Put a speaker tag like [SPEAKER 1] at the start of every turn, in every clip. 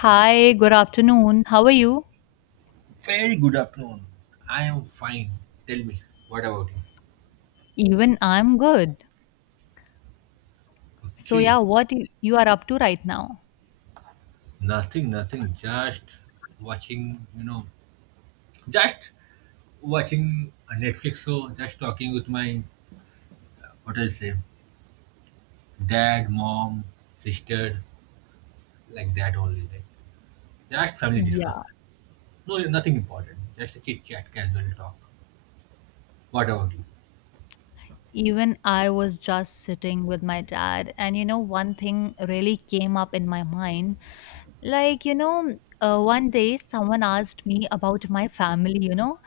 [SPEAKER 1] Hi, good afternoon. How are you?
[SPEAKER 2] Very good afternoon. I am fine. Tell me, what about you?
[SPEAKER 1] Even I'm good. So
[SPEAKER 2] Okay.
[SPEAKER 1] yeah, what you are up to right now?
[SPEAKER 2] Nothing, nothing. Just watching, you know, just watching a Netflix show, just talking with my, what I'll say, dad, mom, sister, like that only. Like, just family
[SPEAKER 1] Yeah.
[SPEAKER 2] discussion. No, nothing important. Just a chit chat, casual talk. What about you?
[SPEAKER 1] Even I was just sitting with my dad, and you know, one thing really came up in my mind. Like, you know, one day someone asked me about my family, you know,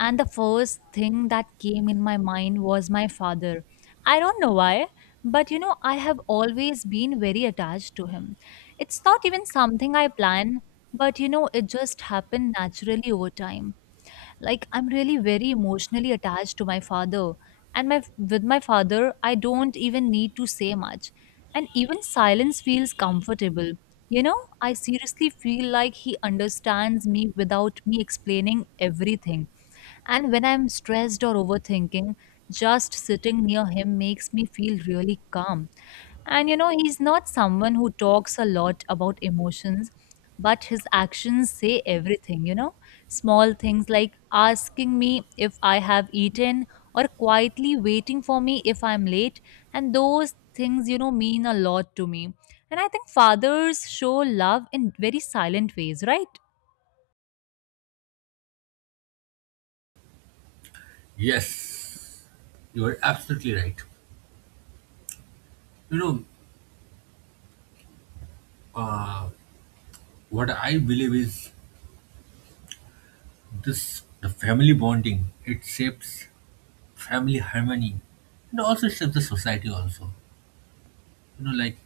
[SPEAKER 1] and the first thing that came in my mind was my father. I don't know why, but you know, I have always been very attached to him. It's not even something I plan, but you know, it just happened naturally over time, like I'm really very emotionally attached to my father. And my with my father I don't even need to say much, and even silence feels comfortable, you know. I seriously feel like he understands me without me explaining everything, and when I'm stressed or overthinking, just sitting near him makes me feel really calm. And you know, he's not someone who talks a lot about emotions, but his actions say everything, you know? Small things like asking me if I have eaten or quietly waiting for me if I'm late, and those things, you know, mean a lot to me. And I think fathers show love in very silent ways, right?
[SPEAKER 2] Yes, you are absolutely right. You know, uh, what I believe is this the family bonding. It shapes family harmony, and also it shapes the society also. You know, like,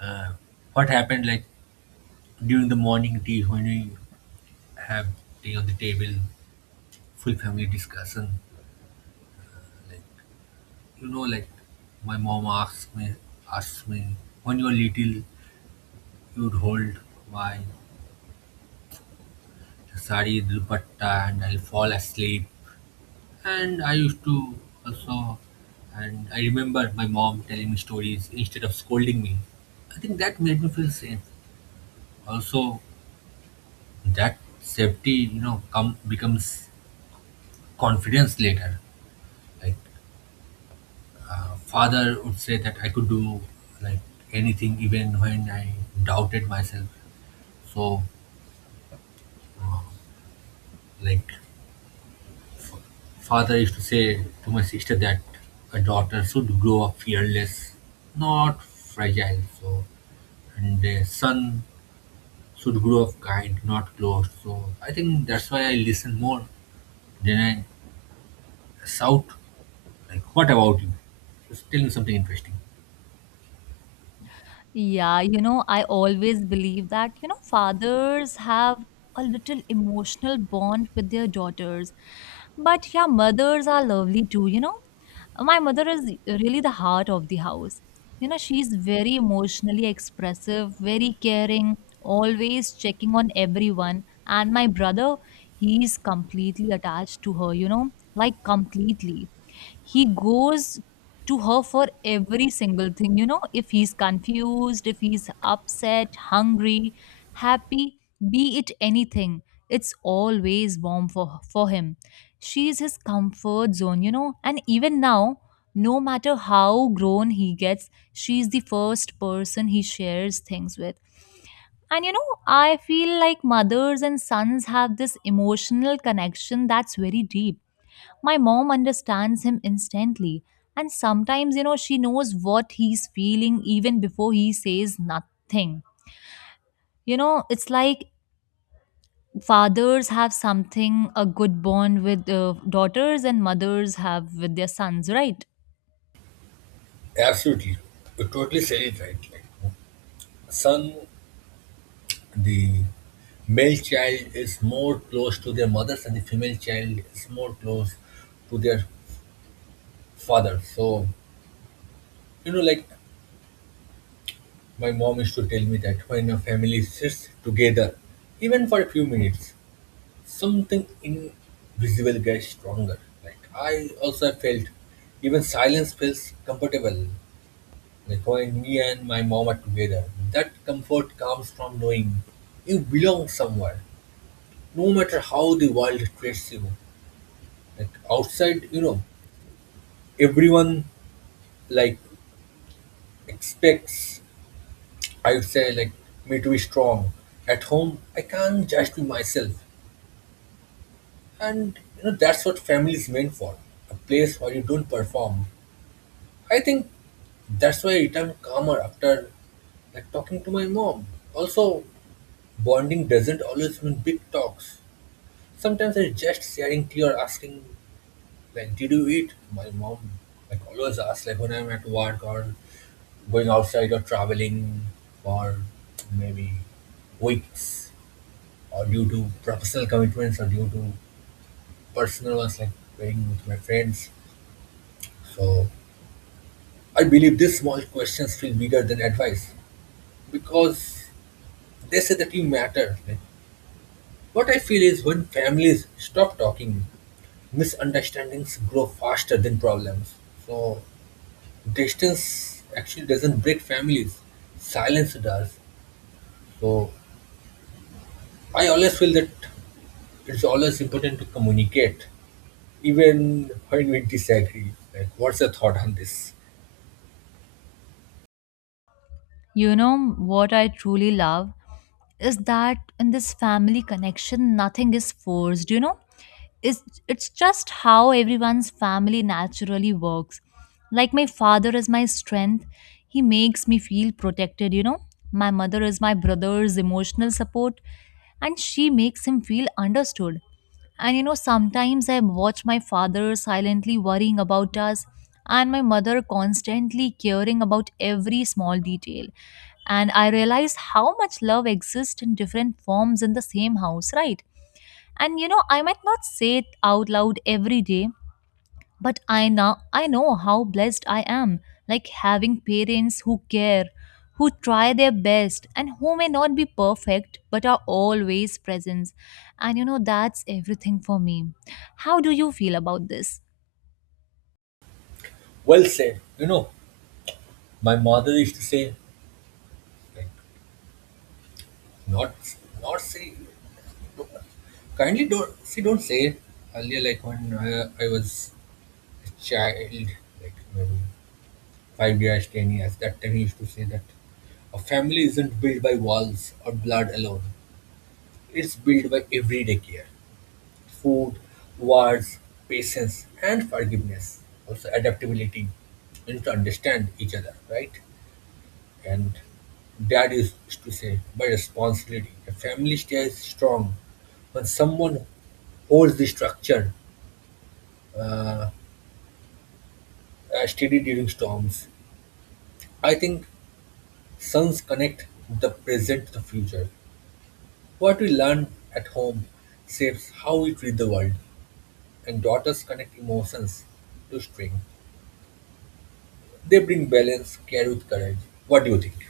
[SPEAKER 2] uh, what happened, like during the morning tea when we have tea on the table, full family discussion. Like, you know, like my mom asks me, when you were little you would hold my sari dupatta and I'll fall asleep. And I used to also. And I remember my mom telling me stories instead of scolding me. I think that made me feel safe. Also, that safety, you know, come becomes confidence later. Like, father would say that I could do, like, anything even when I doubted myself. So, uh, like father used to say to my sister that a daughter should grow up fearless, not fragile. So, and a son should grow up kind, not closed. So I think that's why I listen more than I shout. Like, what about you? Just tell me something interesting.
[SPEAKER 1] Yeah, you know, I always believe that, you know, fathers have a little emotional bond with their daughters. But yeah, mothers are lovely too, you know. My mother is really the heart of the house. You know, she's very emotionally expressive, very caring, always checking on everyone. And my brother, he's completely attached to her, you know, like completely. He goes to her for every single thing. You know, if he's confused, if he's upset, hungry, happy, be it anything, it's always warm for him. She is his comfort zone, you know, and even now, no matter how grown he gets, she's the first person he shares things with. And you know, I feel like mothers and sons have this emotional connection that's very deep. My mom understands him instantly, and sometimes, you know, she knows what he's feeling even before he says nothing. You know, it's like fathers have something, a good bond with daughters, and mothers have with their sons, right?
[SPEAKER 2] Absolutely. You totally said it right. Like, son, the male child is more close to their mothers, and the female child is more close to their father. So, you know, like my mom used to tell me that when a family sits together, even for a few minutes, something invisible gets stronger. Like, I also have felt even silence feels comfortable. Like when me and my mom are together, that comfort comes from knowing you belong somewhere, no matter how the world treats you. Like outside, you know, everyone, like, expects, I would say, like me to be strong. At home, I can't just be myself, and you know that's what family is meant for—a place where you don't perform. I think that's why I returned calmer after, like, talking to my mom. Also, bonding doesn't always mean big talks. Sometimes it's just sharing tea or asking, like, did you eat? My mom, like, always asks, like when I'm at work or going outside or traveling for maybe weeks or due to professional commitments or due to personal ones, like playing with my friends. So I believe these small questions feel bigger than advice because they say that you matter. Like, what I feel is when families stop talking, misunderstandings grow faster than problems. So distance actually doesn't break families. Silence does. So I always feel that it's always important to communicate, even when we disagree. Like, what's your thought on this?
[SPEAKER 1] You know, what I truly love is that in this family connection, nothing is forced, you know? Is It's just how everyone's family naturally works. Like, my father is my strength, he makes me feel protected, you know. My mother is my brother's emotional support, and she makes him feel understood. And you know, sometimes I watch my father silently worrying about us, and my mother constantly caring about every small detail, and I realize how much love exists in different forms in the same house, right? And you know, I might not say it out loud every day, but I now I know how blessed I am. Like, having parents who care, who try their best, and who may not be perfect but are always present. And you know, that's everything for me. How do you feel about this?
[SPEAKER 2] Well said. You know, my mother used to say, like, not, not say, kindly don't see don't say it earlier, like when I was a child like maybe 5 years, 10 years. That time he used to say that a family isn't built by walls or blood alone. It's built by everyday care, food, words, patience, and forgiveness. Also adaptability, and to understand each other, right? And dad used to say by responsibility. A family stays strong when someone holds the structure steady during storms. I think sons connect the present to the future. What we learn at home shapes how we treat the world, and daughters connect emotions to string. They bring balance, care with courage. What do you think?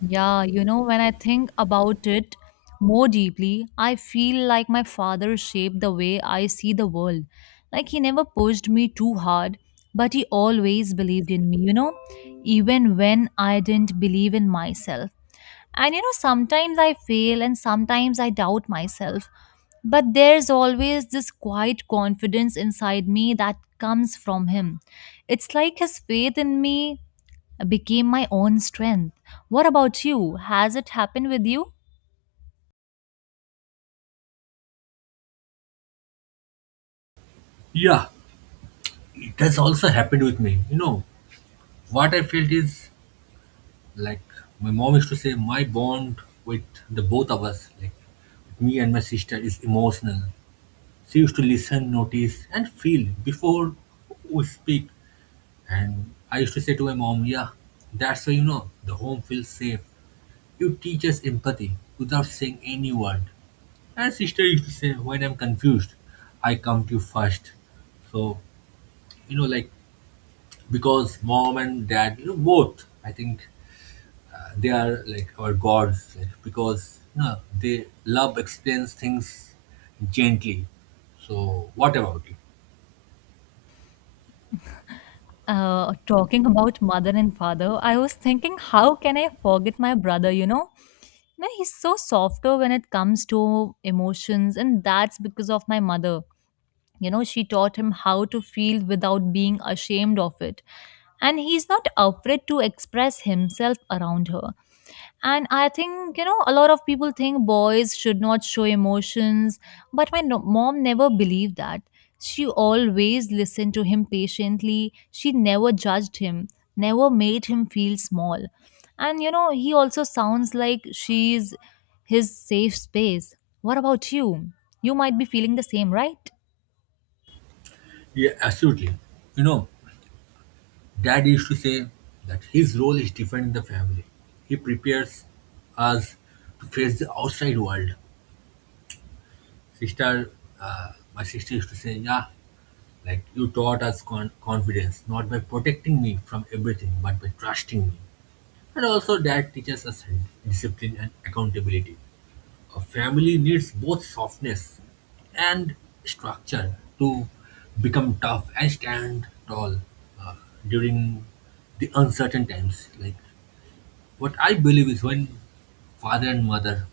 [SPEAKER 1] Yeah, you know, when I think about it more deeply, I feel like my father shaped the way I see the world. Like, he never pushed me too hard, but he always believed in me, you know, even when I didn't believe in myself. And you know, sometimes I fail and sometimes I doubt myself, but there's always this quiet confidence inside me that comes from him. It's like his faith in me became my own strength. What about you? Has it happened with you?
[SPEAKER 2] Yeah, it has also happened with me. You know, what I felt is like my mom used to say, my bond with the both of us, like with me and my sister, is emotional. She used to listen, notice, and feel before we speak. And I used to say to my mom, yeah, that's why you know the home feels safe. You teach us empathy without saying any word. And sister used to say, when I'm confused, I come to you first. So, you know, like, because mom and dad, you know, both, I think, they are like our gods, like, because, you know, they love explains things gently. So, what about you?
[SPEAKER 1] Talking about mother and father, I was thinking, how can I forget my brother? You know, no, he's so softer when it comes to emotions, and that's because of my mother. You know, she taught him how to feel without being ashamed of it, and he's not afraid to express himself around her. And I think, you know, a lot of people think boys should not show emotions, but my mom never believed that. She always listened to him patiently. She never judged him, never made him feel small. And, you know, he also sounds like she's his safe space. What about you? You might be feeling the same, right?
[SPEAKER 2] Yeah, absolutely. You know, dad used to say that his role is different in the family. He prepares us to face the outside world. Sister, my sister used to say, yeah, like you taught us confidence, not by protecting me from everything, but by trusting me. And also, dad teaches us discipline and accountability. A family needs both softness and structure to become tough and stand tall uh, during the uncertain times. Like, what I believe is when father and mother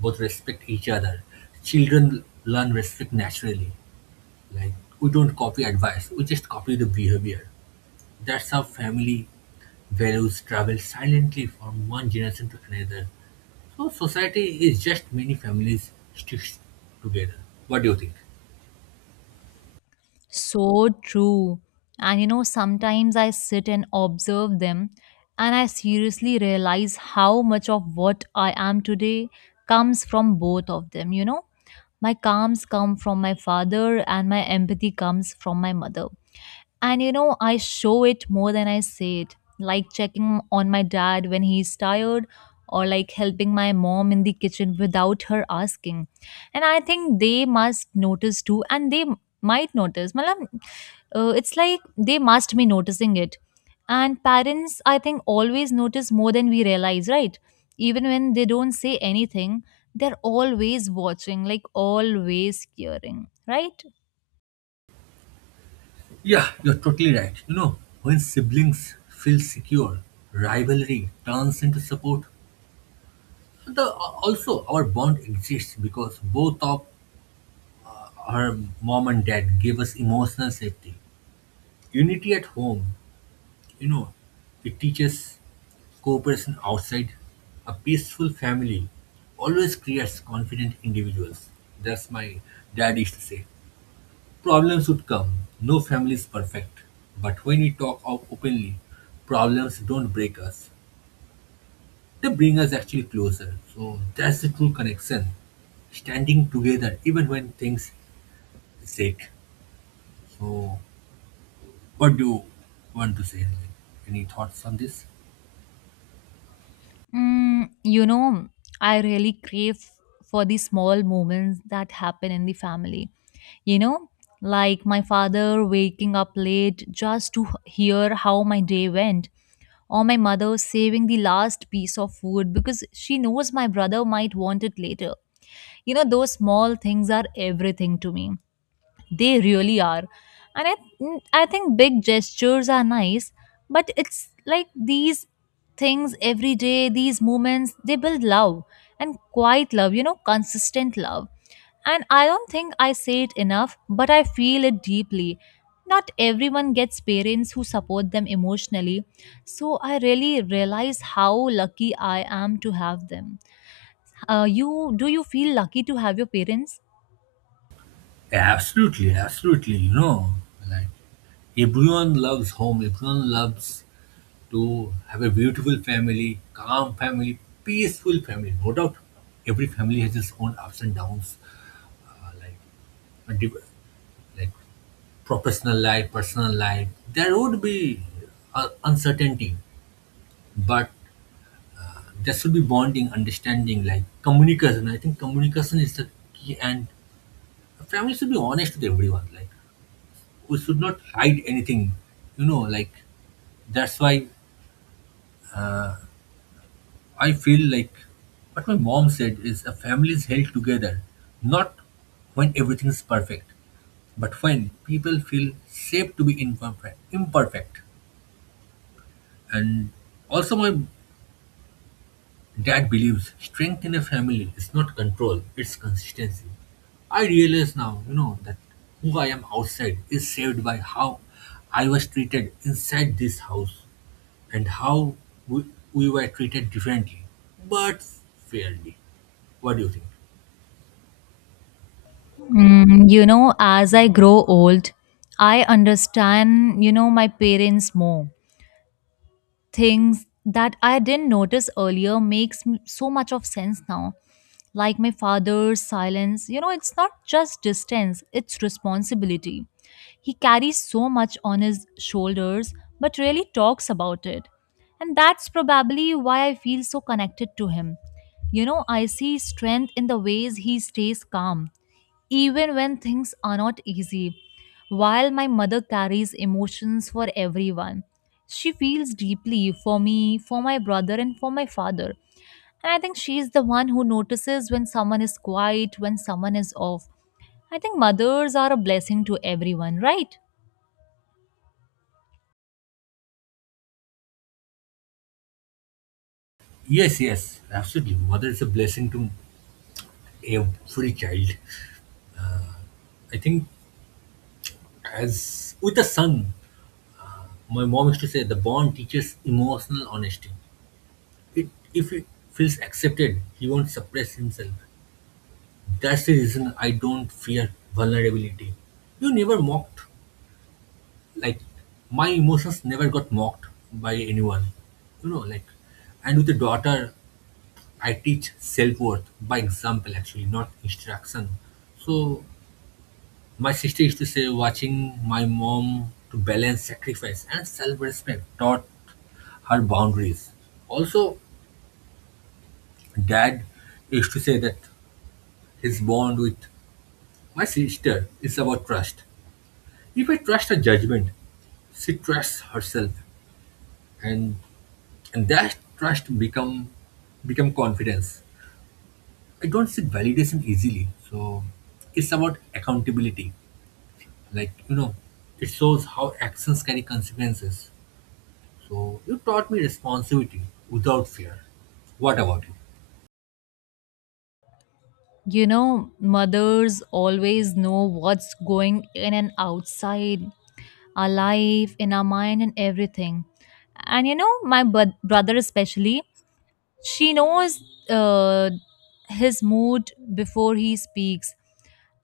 [SPEAKER 2] both respect each other, children learn respect naturally. Like, we don't copy advice, we just copy the behavior. That's how family values travel silently from one generation to another. So, society is just many families sticks together. What do you think?
[SPEAKER 1] So true. And you know, sometimes I sit and observe them, and I seriously realize how much of what I am today comes from both of them, you know. My calms come from my father, and my empathy comes from my mother. And you know, I show it more than I say it, like checking on my dad when he's tired or like helping my mom in the kitchen without her asking. And I think they must notice too, and they might notice. Malam, it's like they must be noticing it. And parents, I think, always notice more than we realize, right? Even when they don't say anything, they're always watching, like always caring, right?
[SPEAKER 2] Yeah, you're totally right. You know, when siblings feel secure, rivalry turns into support. Also, our bond exists because both of our mom and dad gave us emotional safety. Unity at home, you know, it teaches cooperation outside. A peaceful family always creates confident individuals. That's my dad used to say. Problems would come. No family is perfect. But when we talk out openly, problems don't break us. They bring us actually closer. So that's the true connection. Standing together even when things shake. So what do you want to say? Like, any thoughts on this?
[SPEAKER 1] You know, I really crave for the small moments that happen in the family. You know, like my father waking up late just to hear how my day went, or my mother saving the last piece of food because she knows my brother might want it later. You know, those small things are everything to me. They really are. And I think big gestures are nice, but it's like these things every day, these moments, they build love and quiet love, you know, consistent love. And I don't think I say it enough, but I feel it deeply. Not everyone gets parents who support them emotionally, so I really realize how lucky I am to have them. You do you feel lucky to have your parents?
[SPEAKER 2] Absolutely, absolutely. You know, like, everyone loves home. Everyone loves to have a beautiful family, calm family, peaceful family. No doubt, every family has its own ups and downs, like a div- like professional life, personal life. There would be uncertainty, but there should be bonding, understanding, like communication. I think communication is the key, and a family should be honest with everyone. Like, we should not hide anything. You know, like that's why I feel like what my mom said is a family is held together not when everything is perfect, but when people feel safe to be imperfect. And also, my dad believes strength in a family is not control, it's consistency. I realize now, you know, that who I am outside is saved by how I was treated inside this house, and how we, we were treated differently, but fairly. What do you think?
[SPEAKER 1] You know, as I grow old, I understand, you know, my parents more. Things that I didn't notice earlier makes so much of sense now. Like, my father's silence, you know, it's not just distance, it's responsibility. He carries so much on his shoulders, but really talks about it. And that's probably why I feel so connected to him. You know, I see strength in the ways he stays calm even when things are not easy. While my mother carries emotions for everyone, she feels deeply for me, for my brother, and for my father. And I think she is the one who notices when someone is quiet, when someone is off. I think mothers are a blessing to everyone, right?
[SPEAKER 2] Yes, yes, absolutely. Mother is a blessing to every child. I think, as with the son, my mom used to say, the bond teaches emotional honesty. If he feels accepted, he won't suppress himself. That's the reason I don't fear vulnerability. You never mocked. Like, my emotions never got mocked by anyone. You know, like, and with a daughter, I teach self worth by example, actually, not instruction. So, my sister used to say, watching my mom to balance sacrifice and self respect taught her boundaries. Also, dad used to say that his bond with my sister is about trust. If I trust her judgment, she trusts herself, and and that trust become confidence. I don't seek validation easily, so it's about accountability. Like, you know, it shows how actions carry consequences. So you taught me responsibility without fear. What about you?
[SPEAKER 1] You know, mothers always know what's going in and outside our life, in our mind, and everything. And you know, my brother, especially, she knows uh, his mood before he speaks,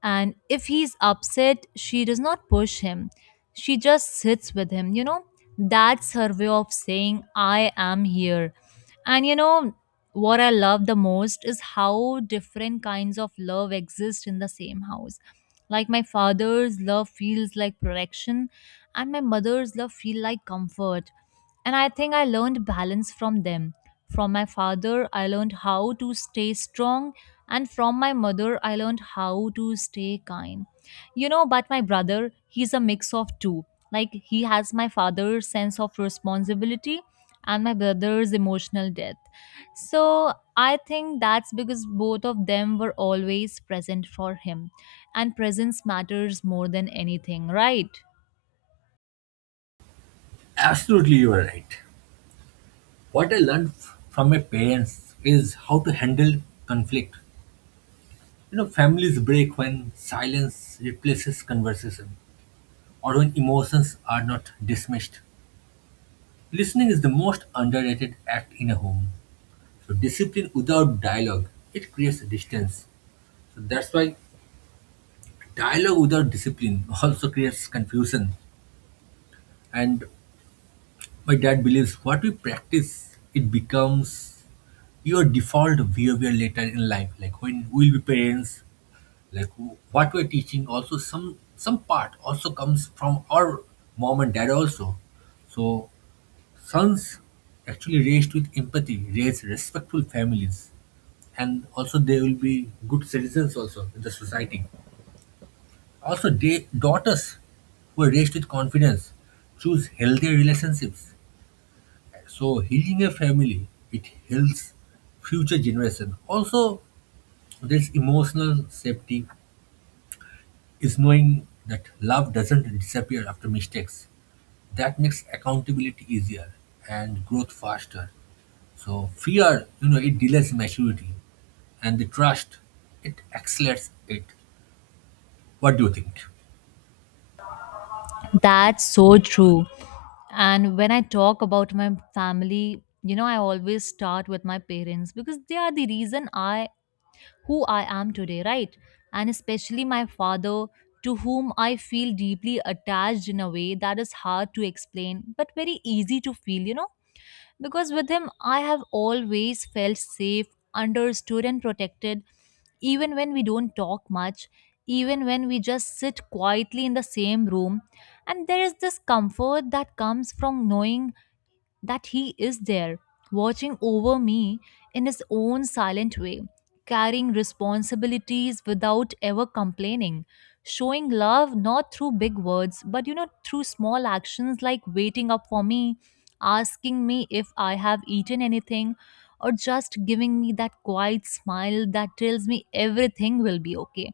[SPEAKER 1] and if he's upset, she does not push him. She just sits with him. You know, that's her way of saying, I am here. And you know, what I love the most is how different kinds of love exist in the same house. Like, my father's love feels like protection, and my mother's love feel like comfort, and I think I learned balance from them. From my father, I learned how to stay strong, and from my mother, I learned how to stay kind. You know, but my brother, he's a mix of two. Like, he has my father's sense of responsibility and my brother's emotional depth. So, I think that's because both of them were always present for him. And presence matters more than anything, right?
[SPEAKER 2] Absolutely, you are right. What I learned from my parents is how to handle conflict. You know, families break when silence replaces conversation, or when emotions are not dismissed. Listening is the most underrated act in a home. So discipline without dialogue, it creates distance. So that's why dialogue without discipline also creates confusion. And my dad believes what we practice, it becomes your default behavior later in life. Like when we'll be parents, like what we're teaching, also some part also comes from our mom and dad also. So sons actually raised with empathy raise respectful families, and also they will be good citizens also in the society. Also, they daughters who are raised with confidence choose healthy relationships. So healing a family, it heals future generation also. There's emotional safety is knowing that love doesn't disappear after mistakes. That makes accountability easier and growth faster. So fear, you know, it delays maturity, and the trust, it accelerates it. What do you think?
[SPEAKER 1] That's so true. And when I talk about my family, you know, I always start with my parents because they are the reason I who I am today, right? And especially my father, to whom I feel deeply attached in a way that is hard to explain, but very easy to feel, you know? Because with him, I have always felt safe, understood, and protected, even when we don't talk much, even when we just sit quietly in the same room, and there is this comfort that comes from knowing that he is there, watching over me in his own silent way, carrying responsibilities without ever complaining, showing love not through big words, but you know, through small actions like waiting up for me, asking me if I have eaten anything, or just giving me that quiet smile that tells me everything will be okay.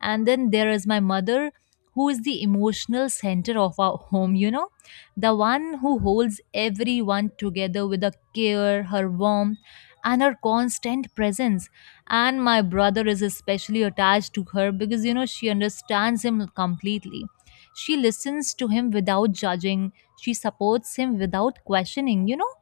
[SPEAKER 1] And then there is my mother, who is the emotional center of our home, you know, the one who holds everyone together with her care, her warmth, and her constant presence. And my brother is especially attached to her because, you know, she understands him completely. She listens to him without judging, she supports him without questioning, you know,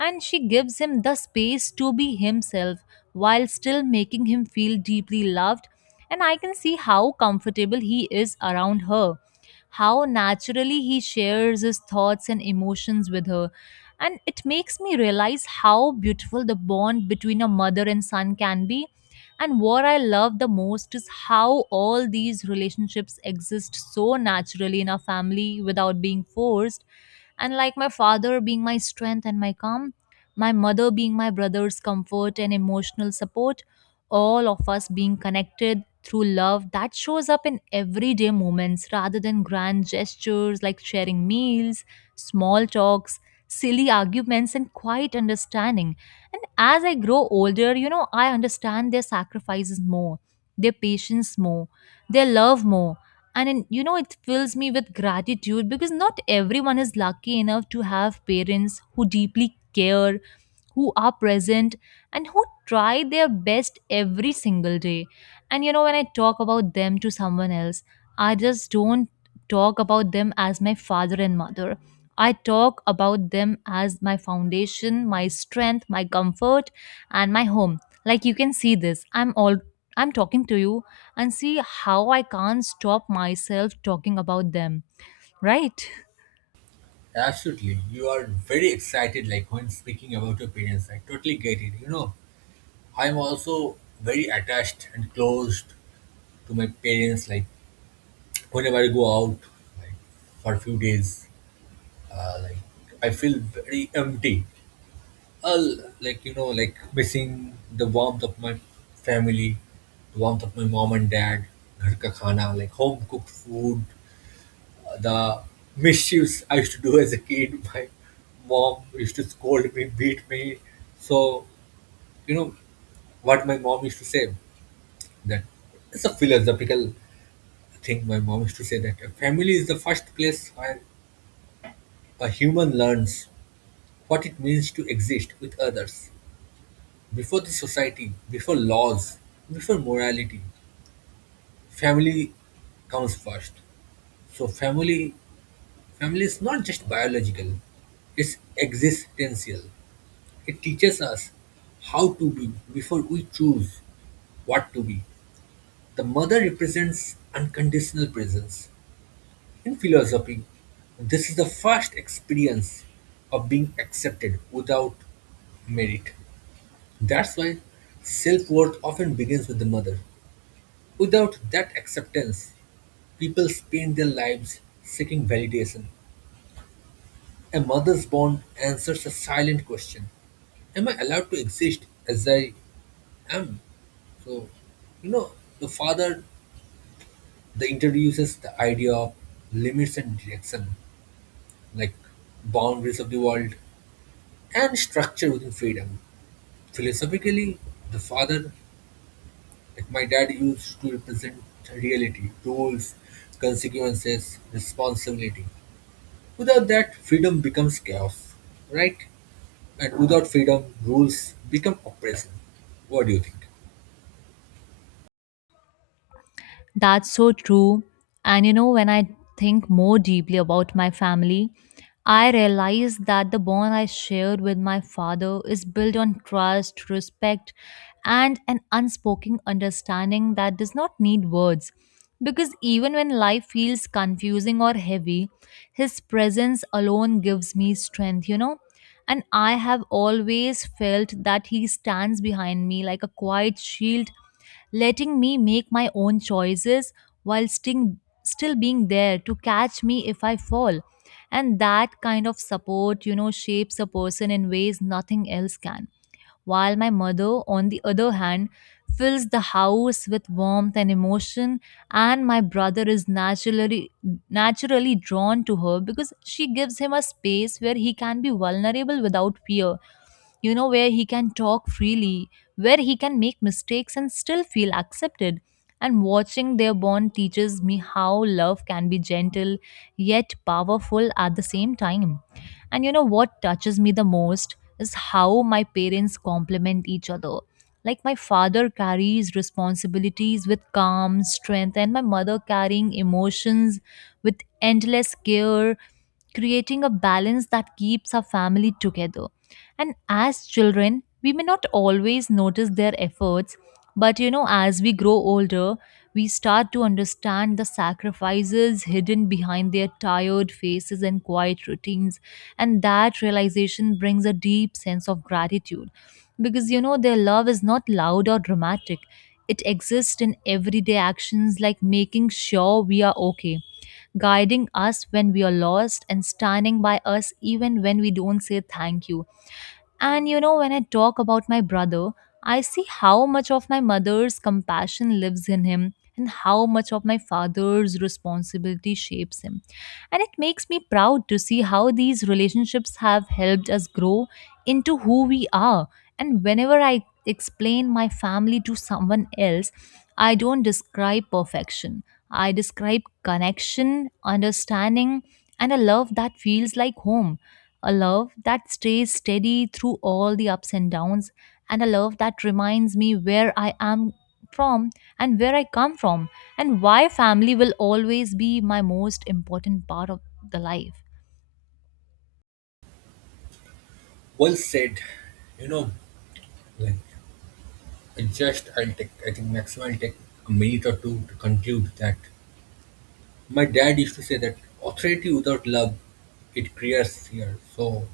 [SPEAKER 1] and she gives him the space to be himself while still making him feel deeply loved. And I can see how comfortable he is around her, how naturally he shares his thoughts and emotions with her. And it makes me realize how beautiful the bond between a mother and son can be. And what I love the most is how all these relationships exist so naturally in our family without being forced, and like my father being my strength and my calm, my mother being my brother's comfort and emotional support, all of us being connected through love that shows up in everyday moments rather than grand gestures, like sharing meals, small talks, silly arguments, and quiet understanding. And as I grow older, I understand their sacrifices more, their patience more, their love more, and in, you know it fills me with gratitude, because not everyone is lucky enough to have parents who deeply care, who are present, and who try their best every single day. And you know, when I talk about them to someone else, I just don't talk about them as my father and mother. I talk about them as my foundation, my strength, my comfort, and my home. Like, you can see this. I'm all I'm talking to you and see how I can't stop myself talking about them, right?
[SPEAKER 2] Absolutely, you are very excited. Like when speaking about your parents, I totally get it. You know, I'm also very attached and close to my parents. Like whenever I go out, like for a few days, like I feel very empty. I'll, like, you know, like missing the warmth of my family, the warmth of my mom and dad, घर का खाना, like home cooked food, the mischiefs I used to do as a kid. My mom used to scold me, beat me. So you know what my mom used to say, that it's a philosophical thing. My mom used to say that a family is the first place where a human learns what it means to exist with others. Before the society, before laws, before morality, family comes first. So family is not just biological, it's existential. It teaches us how to be before we choose what to be. The mother represents unconditional presence. In philosophy, this is the first experience of being accepted without merit. That's why self worth often begins with the mother. Without that acceptance, people spend their lives seeking validation. A mother's bond answers a silent question: am I allowed to exist as I am? So, you know, the father the introduces the idea of limits and direction, like boundaries of the world and structure within freedom. Philosophically, the father, like my dad, used to represent reality, rules, consequences, responsibility. Without that, freedom becomes chaos, right? And without freedom, rules become oppression. What do you think?
[SPEAKER 1] That's so true. And you know, when I think more deeply about my family, I realize that the bond I shared with my father is built on trust, respect, and an unspoken understanding that does not need words. Because even when life feels confusing or heavy, his presence alone gives me strength, you know? And I have always felt that he stands behind me like a quiet shield, letting me make my own choices while still being there to catch me if I fall. And that kind of support, you know, shapes a person in ways nothing else can. While my mother, on the other hand, fills the house with warmth and emotion, and my brother is naturally drawn to her because she gives him a space where he can be vulnerable without fear, you know, where he can talk freely, where he can make mistakes and still feel accepted. And watching their bond teaches me how love can be gentle yet powerful at the same time. And you know what touches me the most is how my parents complement each other. Like my father carries responsibilities with calm strength, and my mother carrying emotions with endless care, creating a balance that keeps our family together. And as children, we may not always notice their efforts, but you know, as we grow older, we start to understand the sacrifices hidden behind their tired faces and quiet routines. And that realization brings a deep sense of gratitude, because you know, their love is not loud or dramatic. It exists in everyday actions, like making sure we are okay, guiding us when we are lost, and standing by us even when we don't say thank you. And you know, when I talk about my brother, I see how much of my mother's compassion lives in him and how much of my father's responsibility shapes him. And it makes me proud to see how these relationships have helped us grow into who we are. And whenever I explain my family to someone else, I don't describe perfection. I describe connection, understanding, and a love that feels like home. A love that stays steady through all the ups and downs, and a love that reminds me where I am from and where I come from, and why family will always be my most important part of the life.
[SPEAKER 2] Well said. You know, like I just I'll take I think maximum I'll take a minute or two to conclude that my dad used to say that authority without love, it creates fear. So,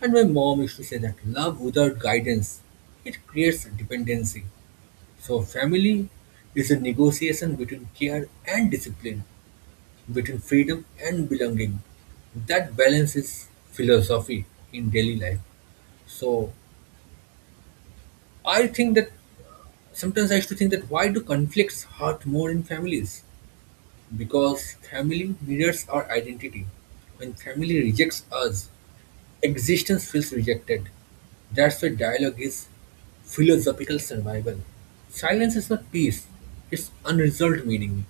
[SPEAKER 2] and my mom used to say that love without guidance, it creates dependency. So family is a negotiation between care and discipline, between freedom and belonging. That balance is philosophy in daily life. So I think that sometimes I used to think, that why do conflicts hurt more in families? Because family mirrors our identity. When family rejects us, existence feels rejected. That's why dialogue is philosophical survival. Silence is not peace, it's unresolved meaning.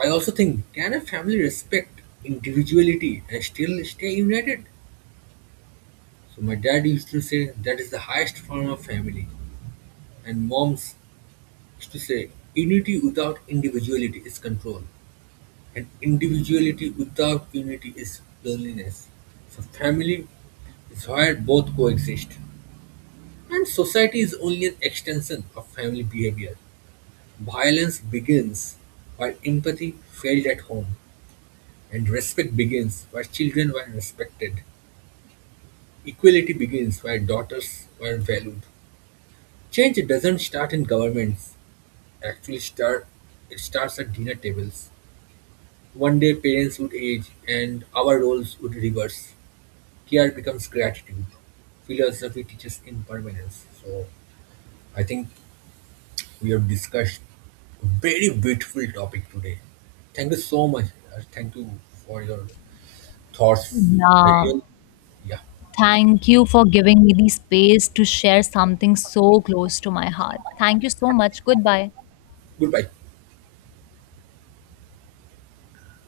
[SPEAKER 2] I also think, can a family respect individuality and still stay united? So my dad used to say that is the highest form of family. And moms used to say unity without individuality is control. And individuality without unity is loneliness. So family is where both coexist. And society is only an extension of family behavior. Violence begins while empathy failed at home. And respect begins where children were respected. Equality begins where daughters were valued. Change doesn't start in governments. Actually, start it starts at dinner tables. One day, parents would age, and our roles would reverse. Care becomes gratitude. Philosophy teaches impermanence. So, I think we have discussed a very beautiful topic today. Thank you so much. Raj. Thank you for your thoughts.
[SPEAKER 1] Yeah,
[SPEAKER 2] Real, yeah.
[SPEAKER 1] thank you for giving me the space to share something so close to my heart. Thank you so much. Goodbye.
[SPEAKER 2] Goodbye.